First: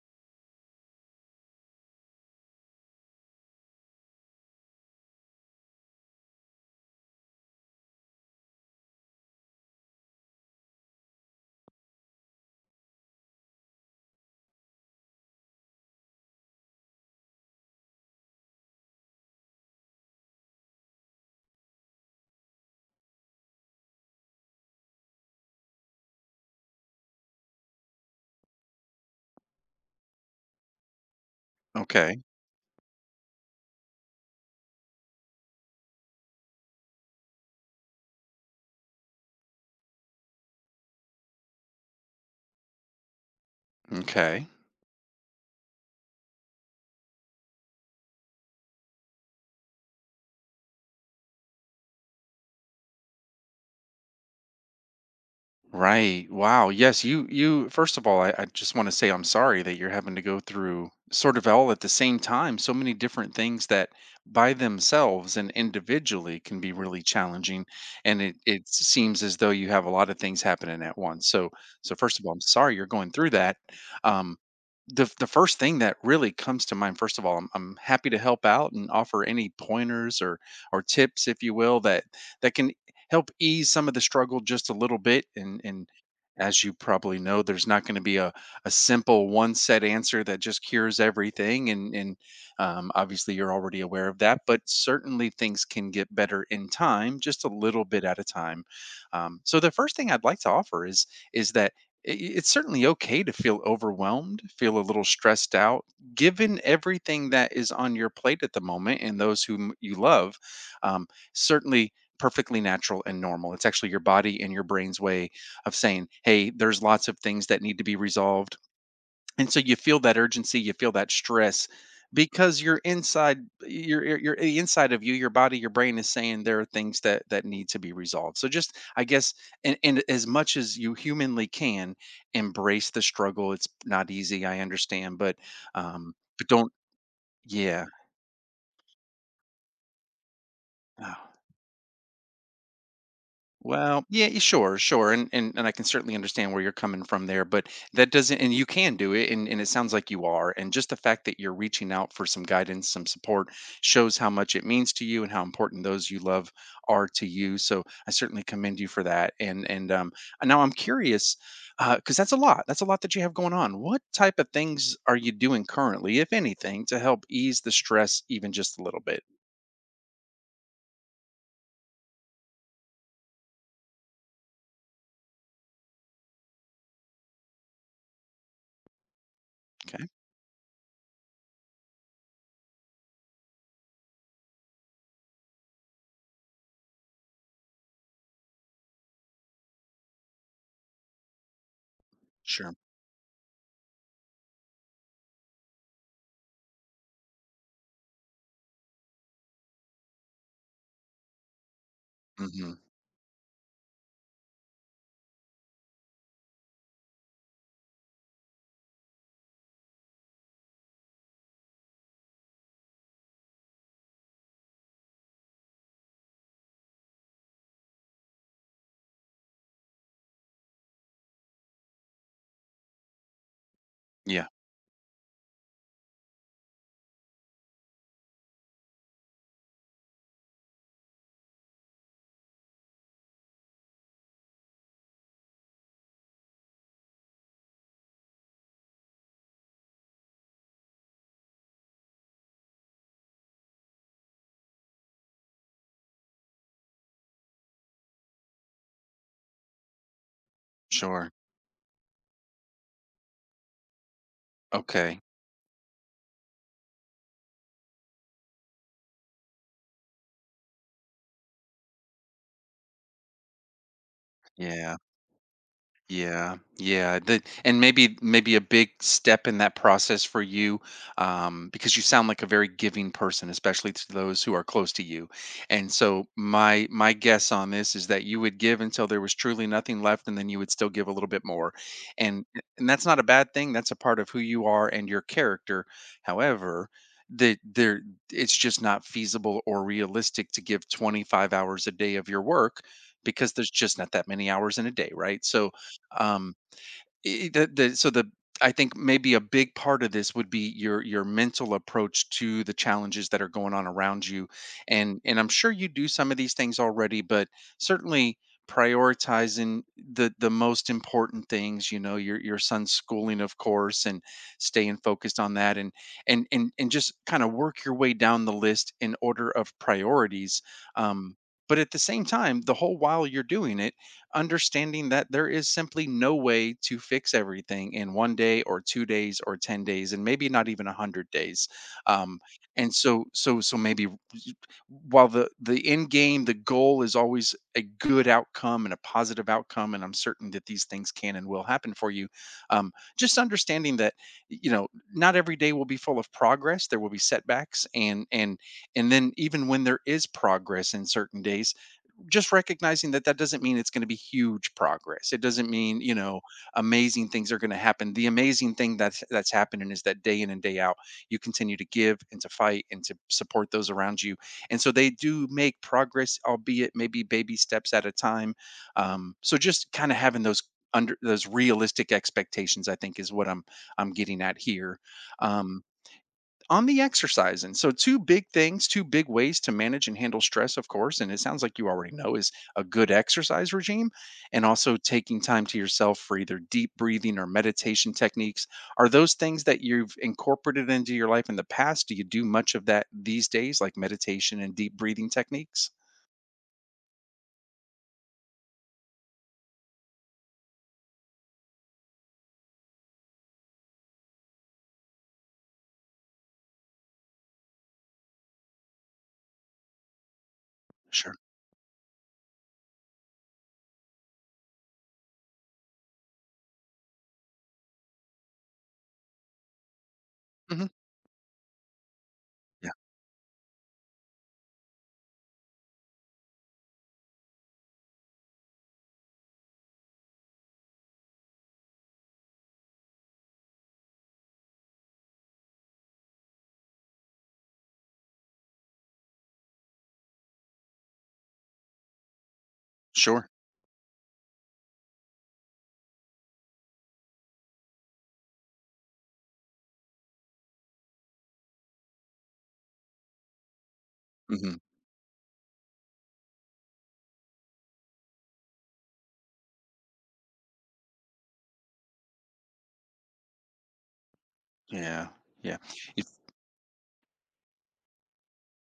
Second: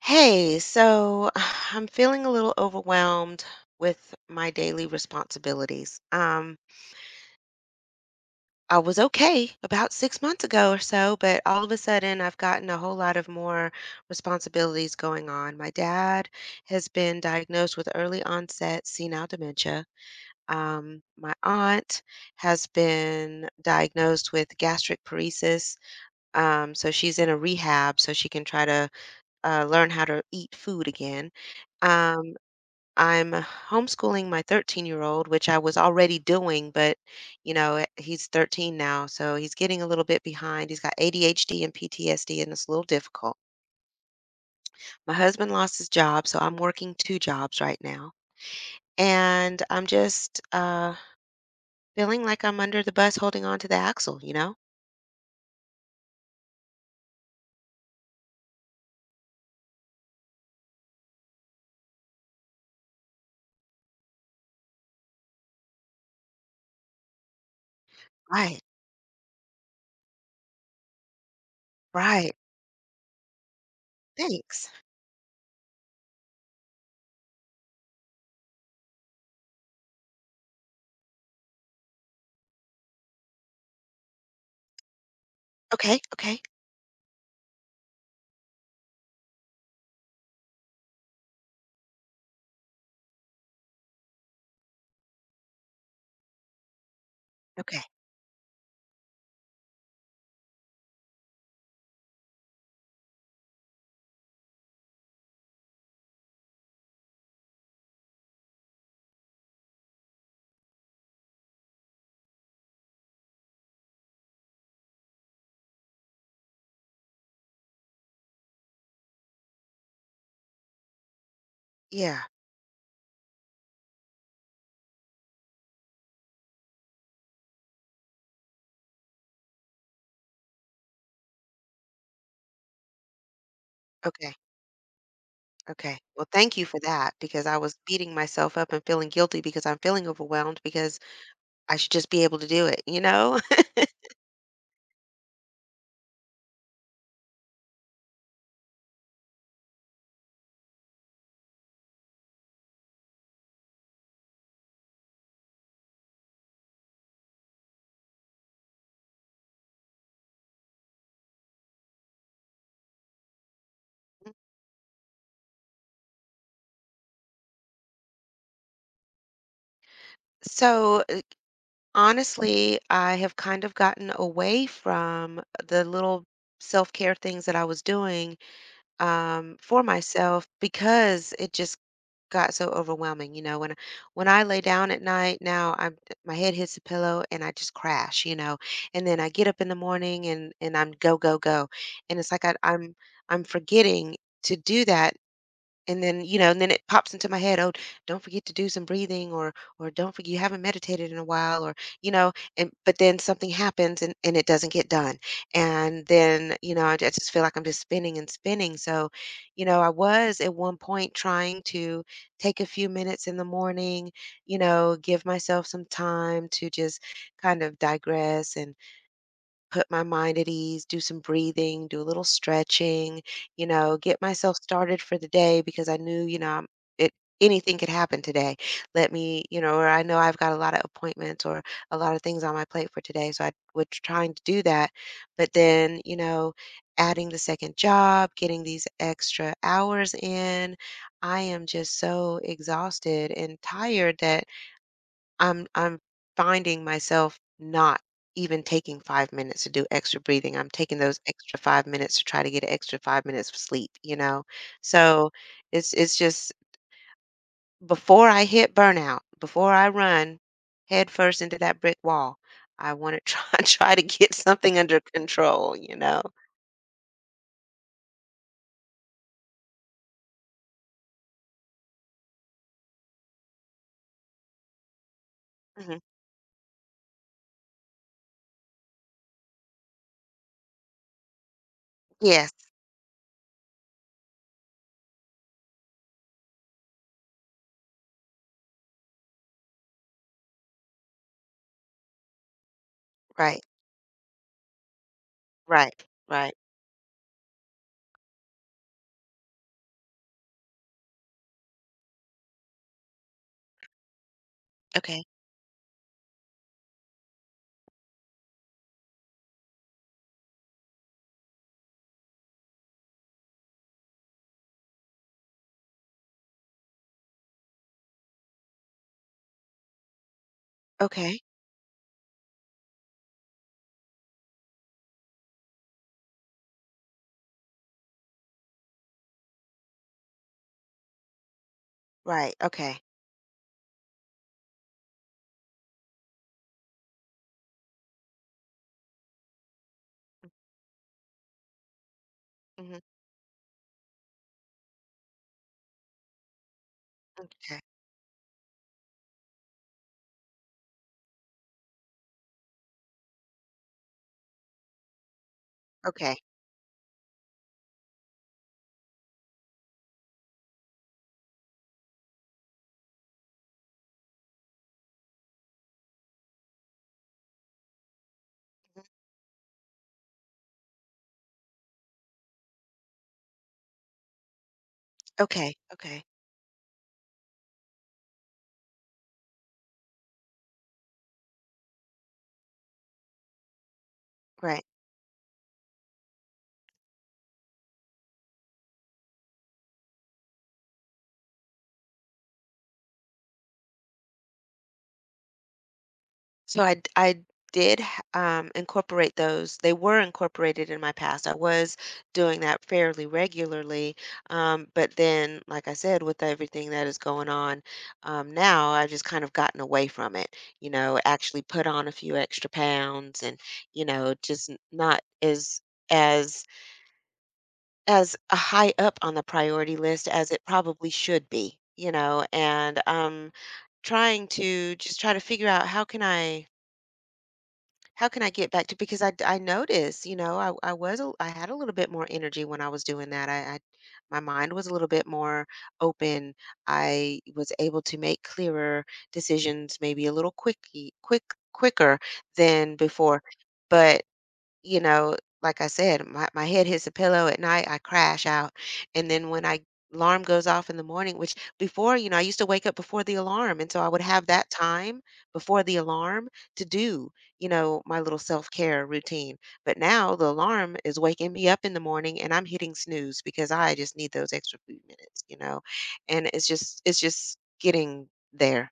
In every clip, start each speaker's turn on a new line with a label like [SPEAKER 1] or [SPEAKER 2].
[SPEAKER 1] Hey, so I'm feeling a little overwhelmed with my daily responsibilities. I was okay about 6 months ago or so, but all of a sudden I've gotten a whole lot of more responsibilities going on. My dad has been diagnosed with early onset senile dementia. My aunt has been diagnosed with gastric paresis. So she's in a rehab so she can try to learn how to eat food again.
[SPEAKER 2] Okay.
[SPEAKER 1] Um, I'm homeschooling my 13-year-old, which I was already doing, but you know, he's 13 now, so he's getting a little bit behind. He's got ADHD and PTSD, and it's a little difficult.
[SPEAKER 2] Okay.
[SPEAKER 1] My husband lost his job, so I'm working two jobs right now. And I'm just feeling like I'm under the bus holding on to the axle, you know?
[SPEAKER 2] Right. Wow. Yes. First of all, I just want to say I'm sorry that you're having to go through sort of all at the same time so many different things that by themselves and individually can be really challenging. And it,
[SPEAKER 1] Right,
[SPEAKER 2] it seems as though you have a lot of things happening at once. So, so first of
[SPEAKER 1] right.
[SPEAKER 2] all, I'm sorry you're going through that. Um,
[SPEAKER 1] Thanks.
[SPEAKER 2] the first thing that really comes to mind, first of all, I'm happy to help out and offer any pointers or tips, if you will, that that can help ease some of the struggle just a little bit. And
[SPEAKER 1] Okay, okay,
[SPEAKER 2] as you probably know, there's not going to be a simple one set answer that just cures everything. And Obviously you're already aware of that, but certainly things can get better in time, just a
[SPEAKER 1] okay.
[SPEAKER 2] little bit at a time. So the first thing I'd like to offer is that it's certainly okay to feel overwhelmed, feel a little stressed out given everything that is on your plate at the moment and those whom you love. Certainly perfectly natural and normal. It's actually your body and your brain's way of saying, hey, there's lots of things that need to be resolved. And so you feel that urgency, you feel that stress
[SPEAKER 1] Yeah,
[SPEAKER 2] because you're inside your the inside of you, your body, your brain is saying there are things that that need to be resolved. So just I guess, and as much as you humanly can, embrace the struggle. It's not
[SPEAKER 1] okay.
[SPEAKER 2] easy, I understand,
[SPEAKER 1] Okay.
[SPEAKER 2] um
[SPEAKER 1] Well,
[SPEAKER 2] but
[SPEAKER 1] thank you
[SPEAKER 2] don't
[SPEAKER 1] for that because I was
[SPEAKER 2] yeah
[SPEAKER 1] beating myself up and feeling guilty because I'm feeling overwhelmed because
[SPEAKER 2] uh,
[SPEAKER 1] I should just be able to do it, you know?
[SPEAKER 2] well, yeah, sure, sure, and I can certainly understand where you're coming from there, but that doesn't, and you can do it, and it sounds like you are, and just the fact that you're reaching out for some guidance, some support, shows how much it means to you and how important those you love are to you. So I certainly commend you for that, and and now I'm curious, because that's a lot that you have going on. What
[SPEAKER 1] Mm.
[SPEAKER 2] type of things are you doing currently, if anything, to help ease the stress even just a little bit?
[SPEAKER 1] So, honestly, I have kind of gotten away from the little self-care things that I was doing, for
[SPEAKER 2] Okay.
[SPEAKER 1] myself because it just got so overwhelming, you know, when I lay down at night, now I'm my head hits the pillow and I just crash, you know. And then I get up in the morning and I'm go go go. And it's like
[SPEAKER 2] Sure.
[SPEAKER 1] I'm forgetting to do that, and then you know and then it pops into my head, oh, don't forget to do some breathing or don't forget you haven't meditated in a while, or you know, and
[SPEAKER 2] Hmm.
[SPEAKER 1] but then something happens, and it doesn't get done, and then you know I just feel like I'm just spinning and spinning. So you know, I was at one point trying to take a few minutes in the morning, you know, give myself some time to just kind of digress and put my mind at ease, do some breathing, do a little stretching, you know, get
[SPEAKER 2] Yeah.
[SPEAKER 1] myself started for the day because I knew, you know, I'm- it anything could happen today. Let me, you know, or I know I've got a lot of appointments or a lot of things on my plate for today, so I was trying to do that, but then, you know, adding the second job, getting these extra hours in, I am just so exhausted and tired that I'm finding myself not even taking 5 minutes to do extra breathing. I'm taking those
[SPEAKER 2] Sure.
[SPEAKER 1] extra 5 minutes to try to get an extra 5 minutes of sleep, you know?
[SPEAKER 2] Okay.
[SPEAKER 1] So, it's just before I hit burnout, before I run headfirst into that brick wall, I wanna try try to get something
[SPEAKER 2] Yeah.
[SPEAKER 1] under control, you know?
[SPEAKER 2] Yeah, yeah. The, and maybe maybe a big step in that process for you, because you sound like a very giving person, especially to those who are close to you. And
[SPEAKER 1] Mhm.
[SPEAKER 2] so my guess on this is that you would give until there was truly nothing left, and then you would still give a little bit more. And
[SPEAKER 1] Yes,
[SPEAKER 2] and that's not a bad thing. That's a part of who you are and your character. However, the there it's just not feasible or realistic to give 25 hours a day of your work, because
[SPEAKER 1] right,
[SPEAKER 2] there's just not that many hours in a day, right? So
[SPEAKER 1] right, right.
[SPEAKER 2] um the so the I think maybe a big part of this would be your mental approach to the challenges that are going on around you,
[SPEAKER 1] Okay,
[SPEAKER 2] and I'm sure you do some of these things already, but certainly prioritizing the most important things, you know, your son's schooling of course, and staying focused on that, and and just kind of work your way down the list in order of priorities. um
[SPEAKER 1] okay,
[SPEAKER 2] but at the same time, the whole while you're doing it, understanding that there is simply no way to fix everything in one day or two days or 10 days, and maybe not even 100 days. um,
[SPEAKER 1] right,
[SPEAKER 2] and
[SPEAKER 1] okay.
[SPEAKER 2] so so so maybe while the end game, the goal is always a good outcome and a positive outcome, and I'm certain that these things can and will happen for you. um,
[SPEAKER 1] Hmm.
[SPEAKER 2] just understanding that, you know, not every day will be full of progress. There will be
[SPEAKER 1] Okay.
[SPEAKER 2] setbacks, and and then even when there is progress in certain days, just recognizing that that doesn't mean it's going to be huge progress. It doesn't mean, you
[SPEAKER 1] Okay,
[SPEAKER 2] know, amazing things are going to happen. The amazing thing that's happening is that day in and day out, you continue to give and to fight and to support those around you. And so they do make progress, albeit maybe baby steps at a time. So just kind of having those under those realistic expectations, I think, is what I'm getting at here.
[SPEAKER 1] okay,
[SPEAKER 2] Um,
[SPEAKER 1] okay,
[SPEAKER 2] on the exercise, and so two big things, two big ways to manage and handle stress, of course, and it sounds like you already know, is a good exercise regime, and
[SPEAKER 1] right.
[SPEAKER 2] also taking time to yourself for either deep breathing or meditation techniques. Are those things that you've incorporated into your life in the past? Do you do much of that these days, like meditation and deep breathing techniques?
[SPEAKER 1] So I did h- incorporate those. They were incorporated in my past. I was doing that fairly regularly, but then, like I said, with everything that is going on now, I've just kind of gotten away from it. You know,
[SPEAKER 2] Sure.
[SPEAKER 1] actually put on a few extra pounds, and you know, just not as as as a high up on the priority list as it
[SPEAKER 2] Hmm.
[SPEAKER 1] probably should be. You know,
[SPEAKER 2] Yeah.
[SPEAKER 1] and trying to just try to figure out how can I get back to, because I noticed, you know, I had a little bit more energy when I was doing that. I My mind was a little bit more open. I was able to make clearer decisions, maybe a little quicky quick quicker than before.
[SPEAKER 2] Sure.
[SPEAKER 1] But you know, like I said, my head hits the pillow at night, I crash out. And then when I alarm goes off in the morning, which before, you know, I used to wake up before the alarm. And so I would have that
[SPEAKER 2] Hmm.
[SPEAKER 1] time before the alarm to do, you know, my little self-care routine. But now the alarm is waking me up in the morning and I'm hitting snooze because I just need those extra few
[SPEAKER 2] Yeah.
[SPEAKER 1] minutes, you
[SPEAKER 2] Yeah.
[SPEAKER 1] know. And it's just getting there.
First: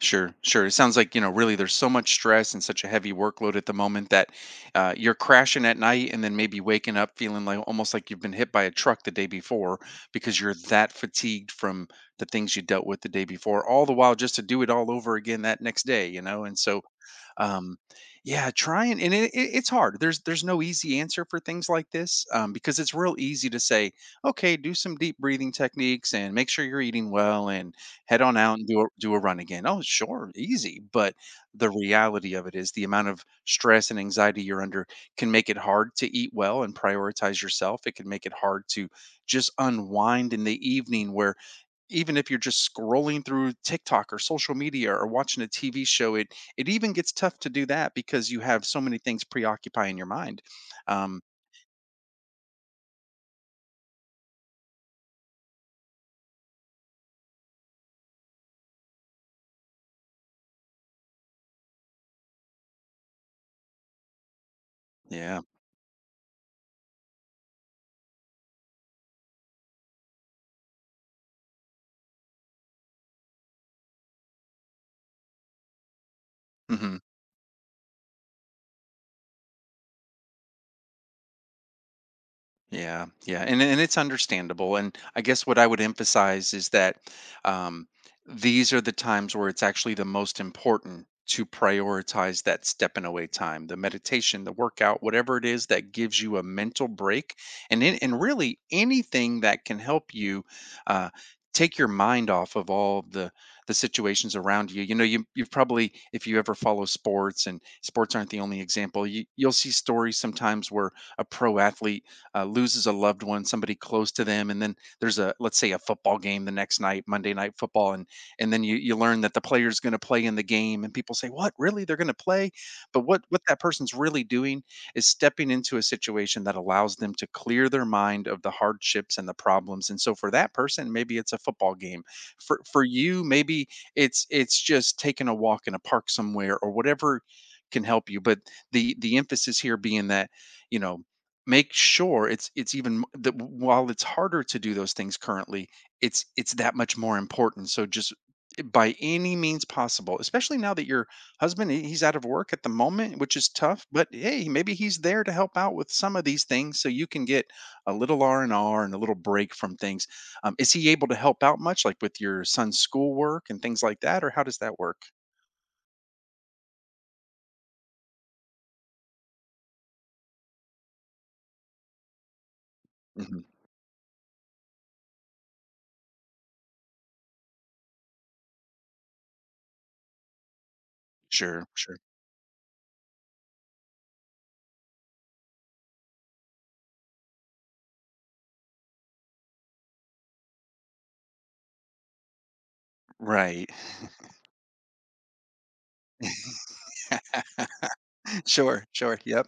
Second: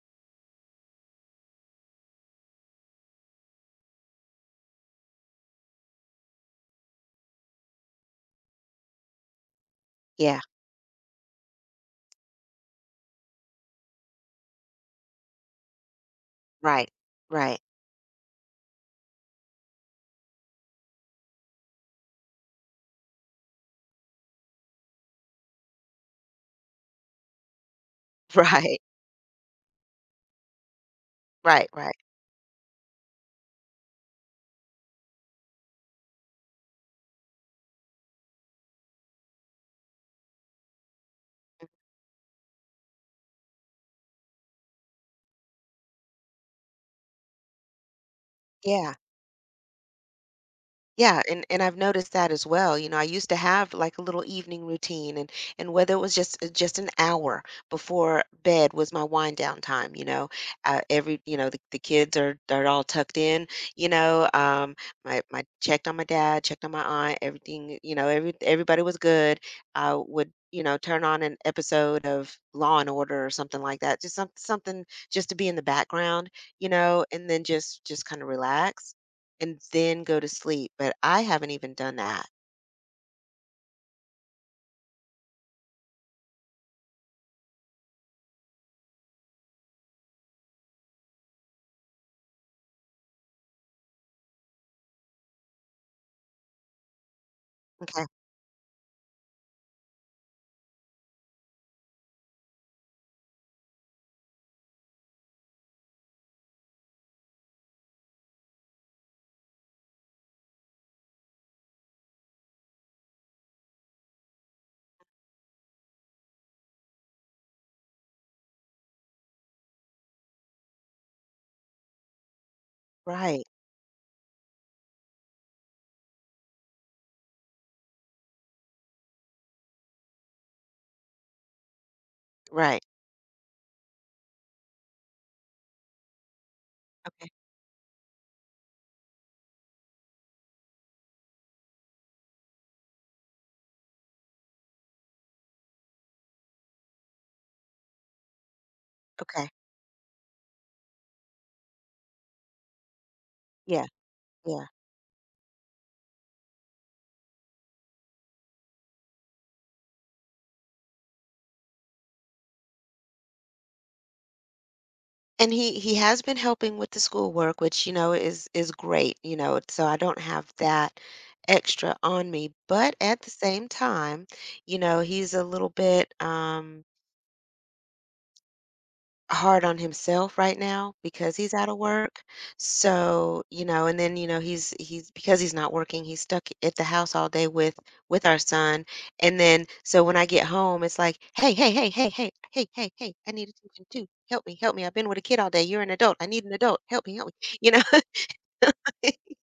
[SPEAKER 2] Sure, sure. It sounds like, you know, really there's so much stress and such a heavy workload at the moment that you're crashing at night and then maybe waking up feeling like almost like you've been hit by a truck the day before
[SPEAKER 1] Yeah.
[SPEAKER 2] because you're that fatigued from the things you dealt with the day before, all the while just to do it all over again that next day, you know? And so
[SPEAKER 1] Right. Right.
[SPEAKER 2] um, yeah, try and it's hard. There's no easy answer for things like this, because it's real easy to say, okay, do some deep breathing techniques and make sure you're eating well and head on out and
[SPEAKER 1] Right.
[SPEAKER 2] do do a run again, oh sure, easy. But
[SPEAKER 1] Right.
[SPEAKER 2] the
[SPEAKER 1] Right.
[SPEAKER 2] reality of it is the amount of stress and anxiety you're under can make it hard to eat well and prioritize yourself. It can make it hard to just unwind in the evening where even if you're just scrolling through TikTok or social media or watching a TV show, it even gets tough to do that because you have so
[SPEAKER 1] Yeah.
[SPEAKER 2] many things preoccupying your mind. Um,
[SPEAKER 1] Yeah, and I've noticed that as well. You know, I used to have like a little evening routine, and whether it was just an hour before bed was my wind down time, you know. Every, you know, the kids are all tucked in, you know. My
[SPEAKER 2] yeah.
[SPEAKER 1] my checked on my dad, checked on my aunt, everything, you know, everybody was good. I would, you know, turn on an episode of Law and Order or something like that. Just something just to be in the background, you
[SPEAKER 2] Hmm.
[SPEAKER 1] know, and then just kind of relax and then go to sleep, but I haven't even done that.
[SPEAKER 2] Yeah, yeah, and it's understandable. And I guess what I would emphasize is that um, these are the times where it's actually the most important to prioritize that stepping away time, the meditation, the workout, whatever it is that gives you a mental break, and in,
[SPEAKER 1] Okay.
[SPEAKER 2] and really anything that can help you uh, take your mind off of all the situations around you. You know, you you've probably, if you ever follow sports, and sports aren't the only example. You you'll see stories sometimes where a pro athlete loses a loved one, somebody close to them, and then there's a, let's say a football game the next night, Monday night football, and then you learn that the player's going to play in the game, and people say, "What really? They're going to play?" But what
[SPEAKER 1] Right.
[SPEAKER 2] that person's really doing is stepping into a situation that allows them to clear their mind of the hardships and the problems. And so for that person, maybe it's a football game.
[SPEAKER 1] Right.
[SPEAKER 2] For you, maybe it's just taking a walk in a park somewhere or whatever
[SPEAKER 1] Okay.
[SPEAKER 2] can help you. But the emphasis here being that, you know, make sure it's even that while it's harder to do those things currently, it's that much more important, so just by any
[SPEAKER 1] Okay.
[SPEAKER 2] means possible, especially now that your husband, he he's out of work at the moment, which is tough,
[SPEAKER 1] Yeah.
[SPEAKER 2] but hey,
[SPEAKER 1] Yeah.
[SPEAKER 2] maybe he's there to help out with some of these things so you can get a little R&R and R and a little break from things. Is he able to help out much, like, with your son's schoolwork and things like that, or how does that work?
[SPEAKER 1] And he has been helping with the schoolwork, which, you know, is great, you know, so I don't have that extra on me, but at the
[SPEAKER 2] Mhm.
[SPEAKER 1] same time, you know, he's a little bit, hard on himself right now because he's
[SPEAKER 2] Sure,
[SPEAKER 1] out of
[SPEAKER 2] sure.
[SPEAKER 1] work. So, you know, and then, you know, he's because he's not working, he's stuck at the house all day with our son. And then so when I get home, it's like, "Hey, hey, hey, hey, hey, hey, hey, hey, I need
[SPEAKER 2] Right.
[SPEAKER 1] attention too. Help me, help me. I've been with a kid all day. You're an adult. I need an adult. Help me, help me." You know?
[SPEAKER 2] Sure, sure, yep.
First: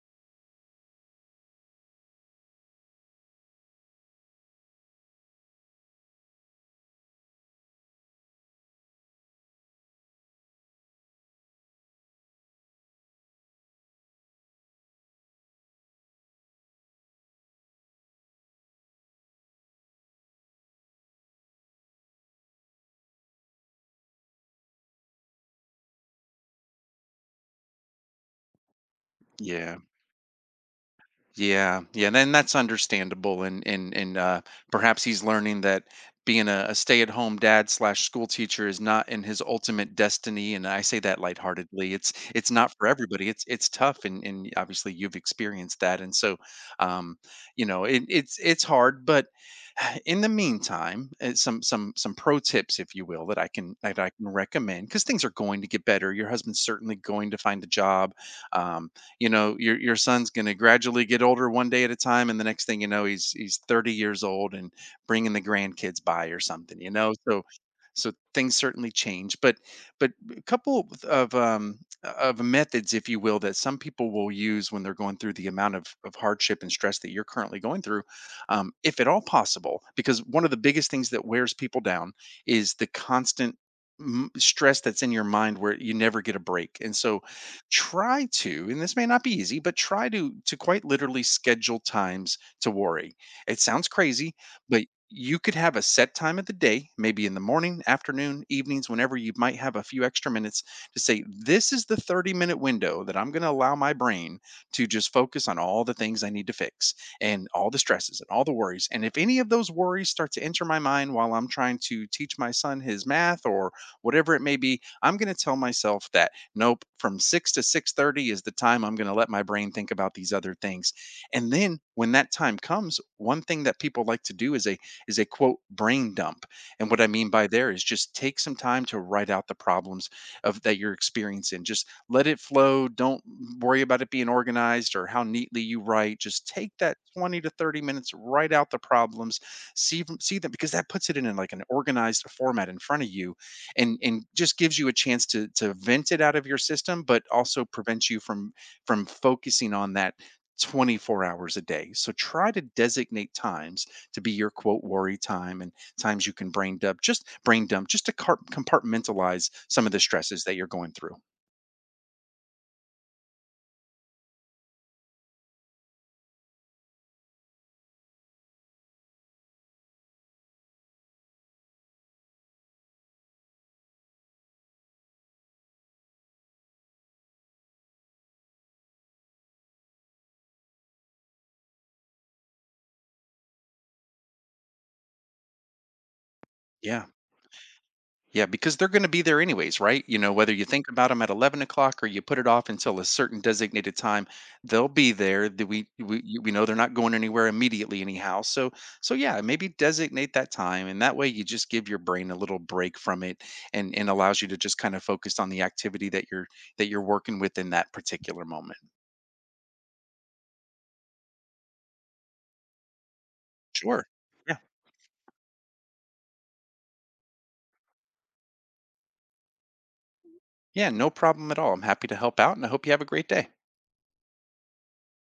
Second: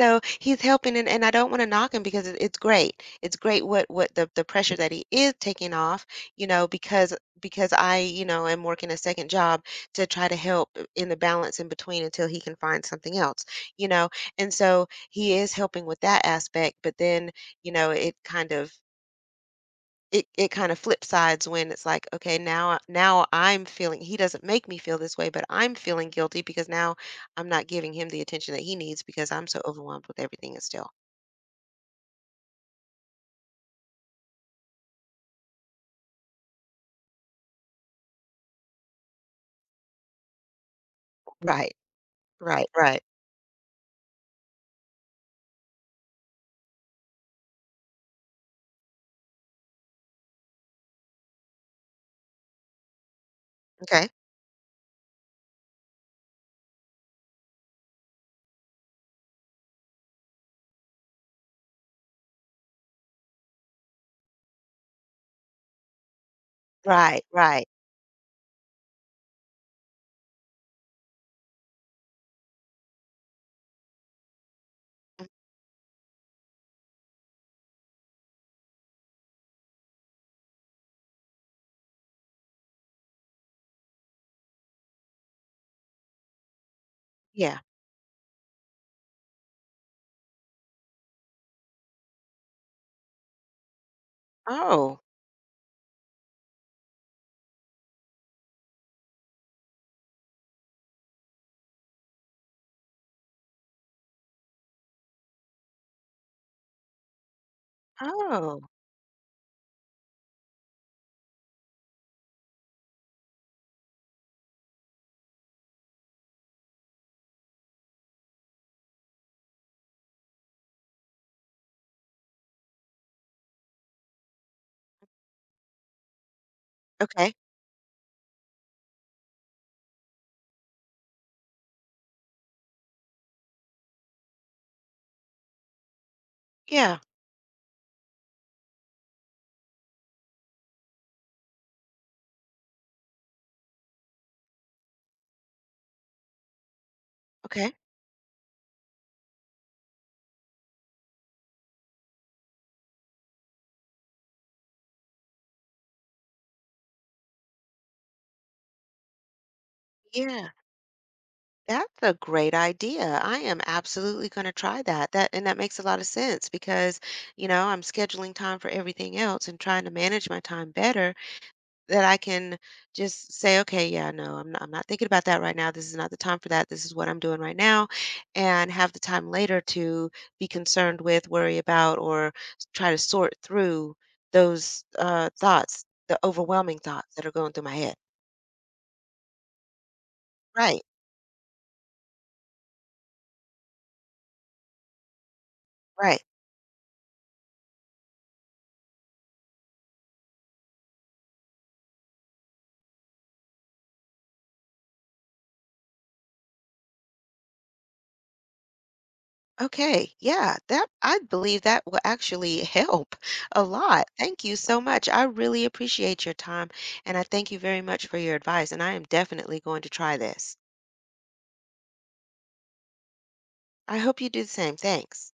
[SPEAKER 1] So he's helping, and I don't wanna knock him because it's great. It's great what the pressure that he is taking off, you know, because I, you know, am working a second job to try to help in the balance in between until he can find something else, you know? And so he is helping with that aspect, but then, you know, it it kind of flip sides when it's like, "Okay, now I'm feeling." He doesn't make me feel this way, but I'm feeling guilty because now I'm not giving him the attention that he needs because I'm so
[SPEAKER 2] Yeah.
[SPEAKER 1] overwhelmed with everything and still.
[SPEAKER 2] Yeah, yeah, then that's understandable, and and perhaps he's learning that being a stay-at-home dad slash school teacher is not in his ultimate destiny. And I say that
[SPEAKER 1] Right,
[SPEAKER 2] lightheartedly. It's
[SPEAKER 1] right,
[SPEAKER 2] not for
[SPEAKER 1] right.
[SPEAKER 2] everybody. It's tough, and obviously you've experienced that, and so, um, you know, it's hard. But in the meantime, some pro tips, if you will, that
[SPEAKER 1] Okay.
[SPEAKER 2] I can recommend, because things are going to get better. Your husband's certainly going to find a job. Um, you know, your son's going to gradually get older one day at a time, and the next thing you know, he's 30 years old and bringing the grandkids by or something, you know.
[SPEAKER 1] Right,
[SPEAKER 2] So
[SPEAKER 1] right.
[SPEAKER 2] so things certainly change, but a couple of methods, if you will, that some people will use when they're going through the amount of hardship and stress that you're currently going through, if at all possible. Because one of the biggest things that wears people down is the constant stress that's in your mind where you never get a break. And so
[SPEAKER 1] Yeah.
[SPEAKER 2] try to, and this may not be easy, but try to quite literally schedule times to worry. It sounds crazy, but
[SPEAKER 1] Oh,
[SPEAKER 2] you could have a set time of the day, maybe in the morning, afternoon, evenings, whenever you might have a few extra minutes, to say this is the 30-minute minute window that I'm going to allow my brain to just focus on all the things I need to fix and all the stresses and all the
[SPEAKER 1] oh,
[SPEAKER 2] worries. And if any of those worries start to enter my mind while I'm trying to teach my son his math or whatever it may be, I'm going to tell myself that nope, from 6 to 6:30 is the time I'm going to let my brain think about these other things. And then when that time comes, one thing that people like to do is a quote brain dump. And what I mean
[SPEAKER 1] okay.
[SPEAKER 2] by there is just take some time to write out the problems of that you're experiencing. Just let it flow. Don't worry about it being organized or how neatly you write. Just take that
[SPEAKER 1] Yeah,
[SPEAKER 2] 20 to 30 minutes, write out the problems, see them, because that puts it in like an organized format in front of you, and just gives you a chance to vent it out of your system, but also
[SPEAKER 1] okay.
[SPEAKER 2] prevents you from focusing on that 24 hours a day. So try to designate times to be your quote worry time and times you can brain dump, just to compartmentalize some of the stresses
[SPEAKER 1] Yeah.
[SPEAKER 2] that you're going through.
[SPEAKER 1] That's a great idea. I am absolutely gonna try that. That and that makes a lot of sense because, you know, I'm scheduling time for everything else and trying to manage my time better. That I can just say, okay, yeah, no, I'm not thinking about that right now. This is not the time for that. This is what I'm doing right now, and have the time later to be concerned with, worry about, or try to sort through those thoughts, the overwhelming
[SPEAKER 2] Yeah.
[SPEAKER 1] thoughts that are going through my head.
[SPEAKER 2] Yeah, because they're going to be there anyways, right? You know, whether you
[SPEAKER 1] Right,
[SPEAKER 2] think about them at 11 o'clock or you put it off until a certain designated time, they'll be there.
[SPEAKER 1] right.
[SPEAKER 2] We know they're not going anywhere immediately anyhow. So, so yeah, maybe designate that time. And that way you just give your brain a little break from it, and allows you to just kind of focus on the activity that that you're working with in that particular moment.
[SPEAKER 1] Okay, yeah, that I believe that will actually help a
[SPEAKER 2] Sure.
[SPEAKER 1] lot. Thank you
[SPEAKER 2] Yeah.
[SPEAKER 1] so much. I really appreciate your time, and I thank you very much for your advice, and I am definitely going to try this.
[SPEAKER 2] Yeah. No problem at all. I'm happy to help out and I hope you have a great day.
[SPEAKER 1] I hope you do the same. Thanks.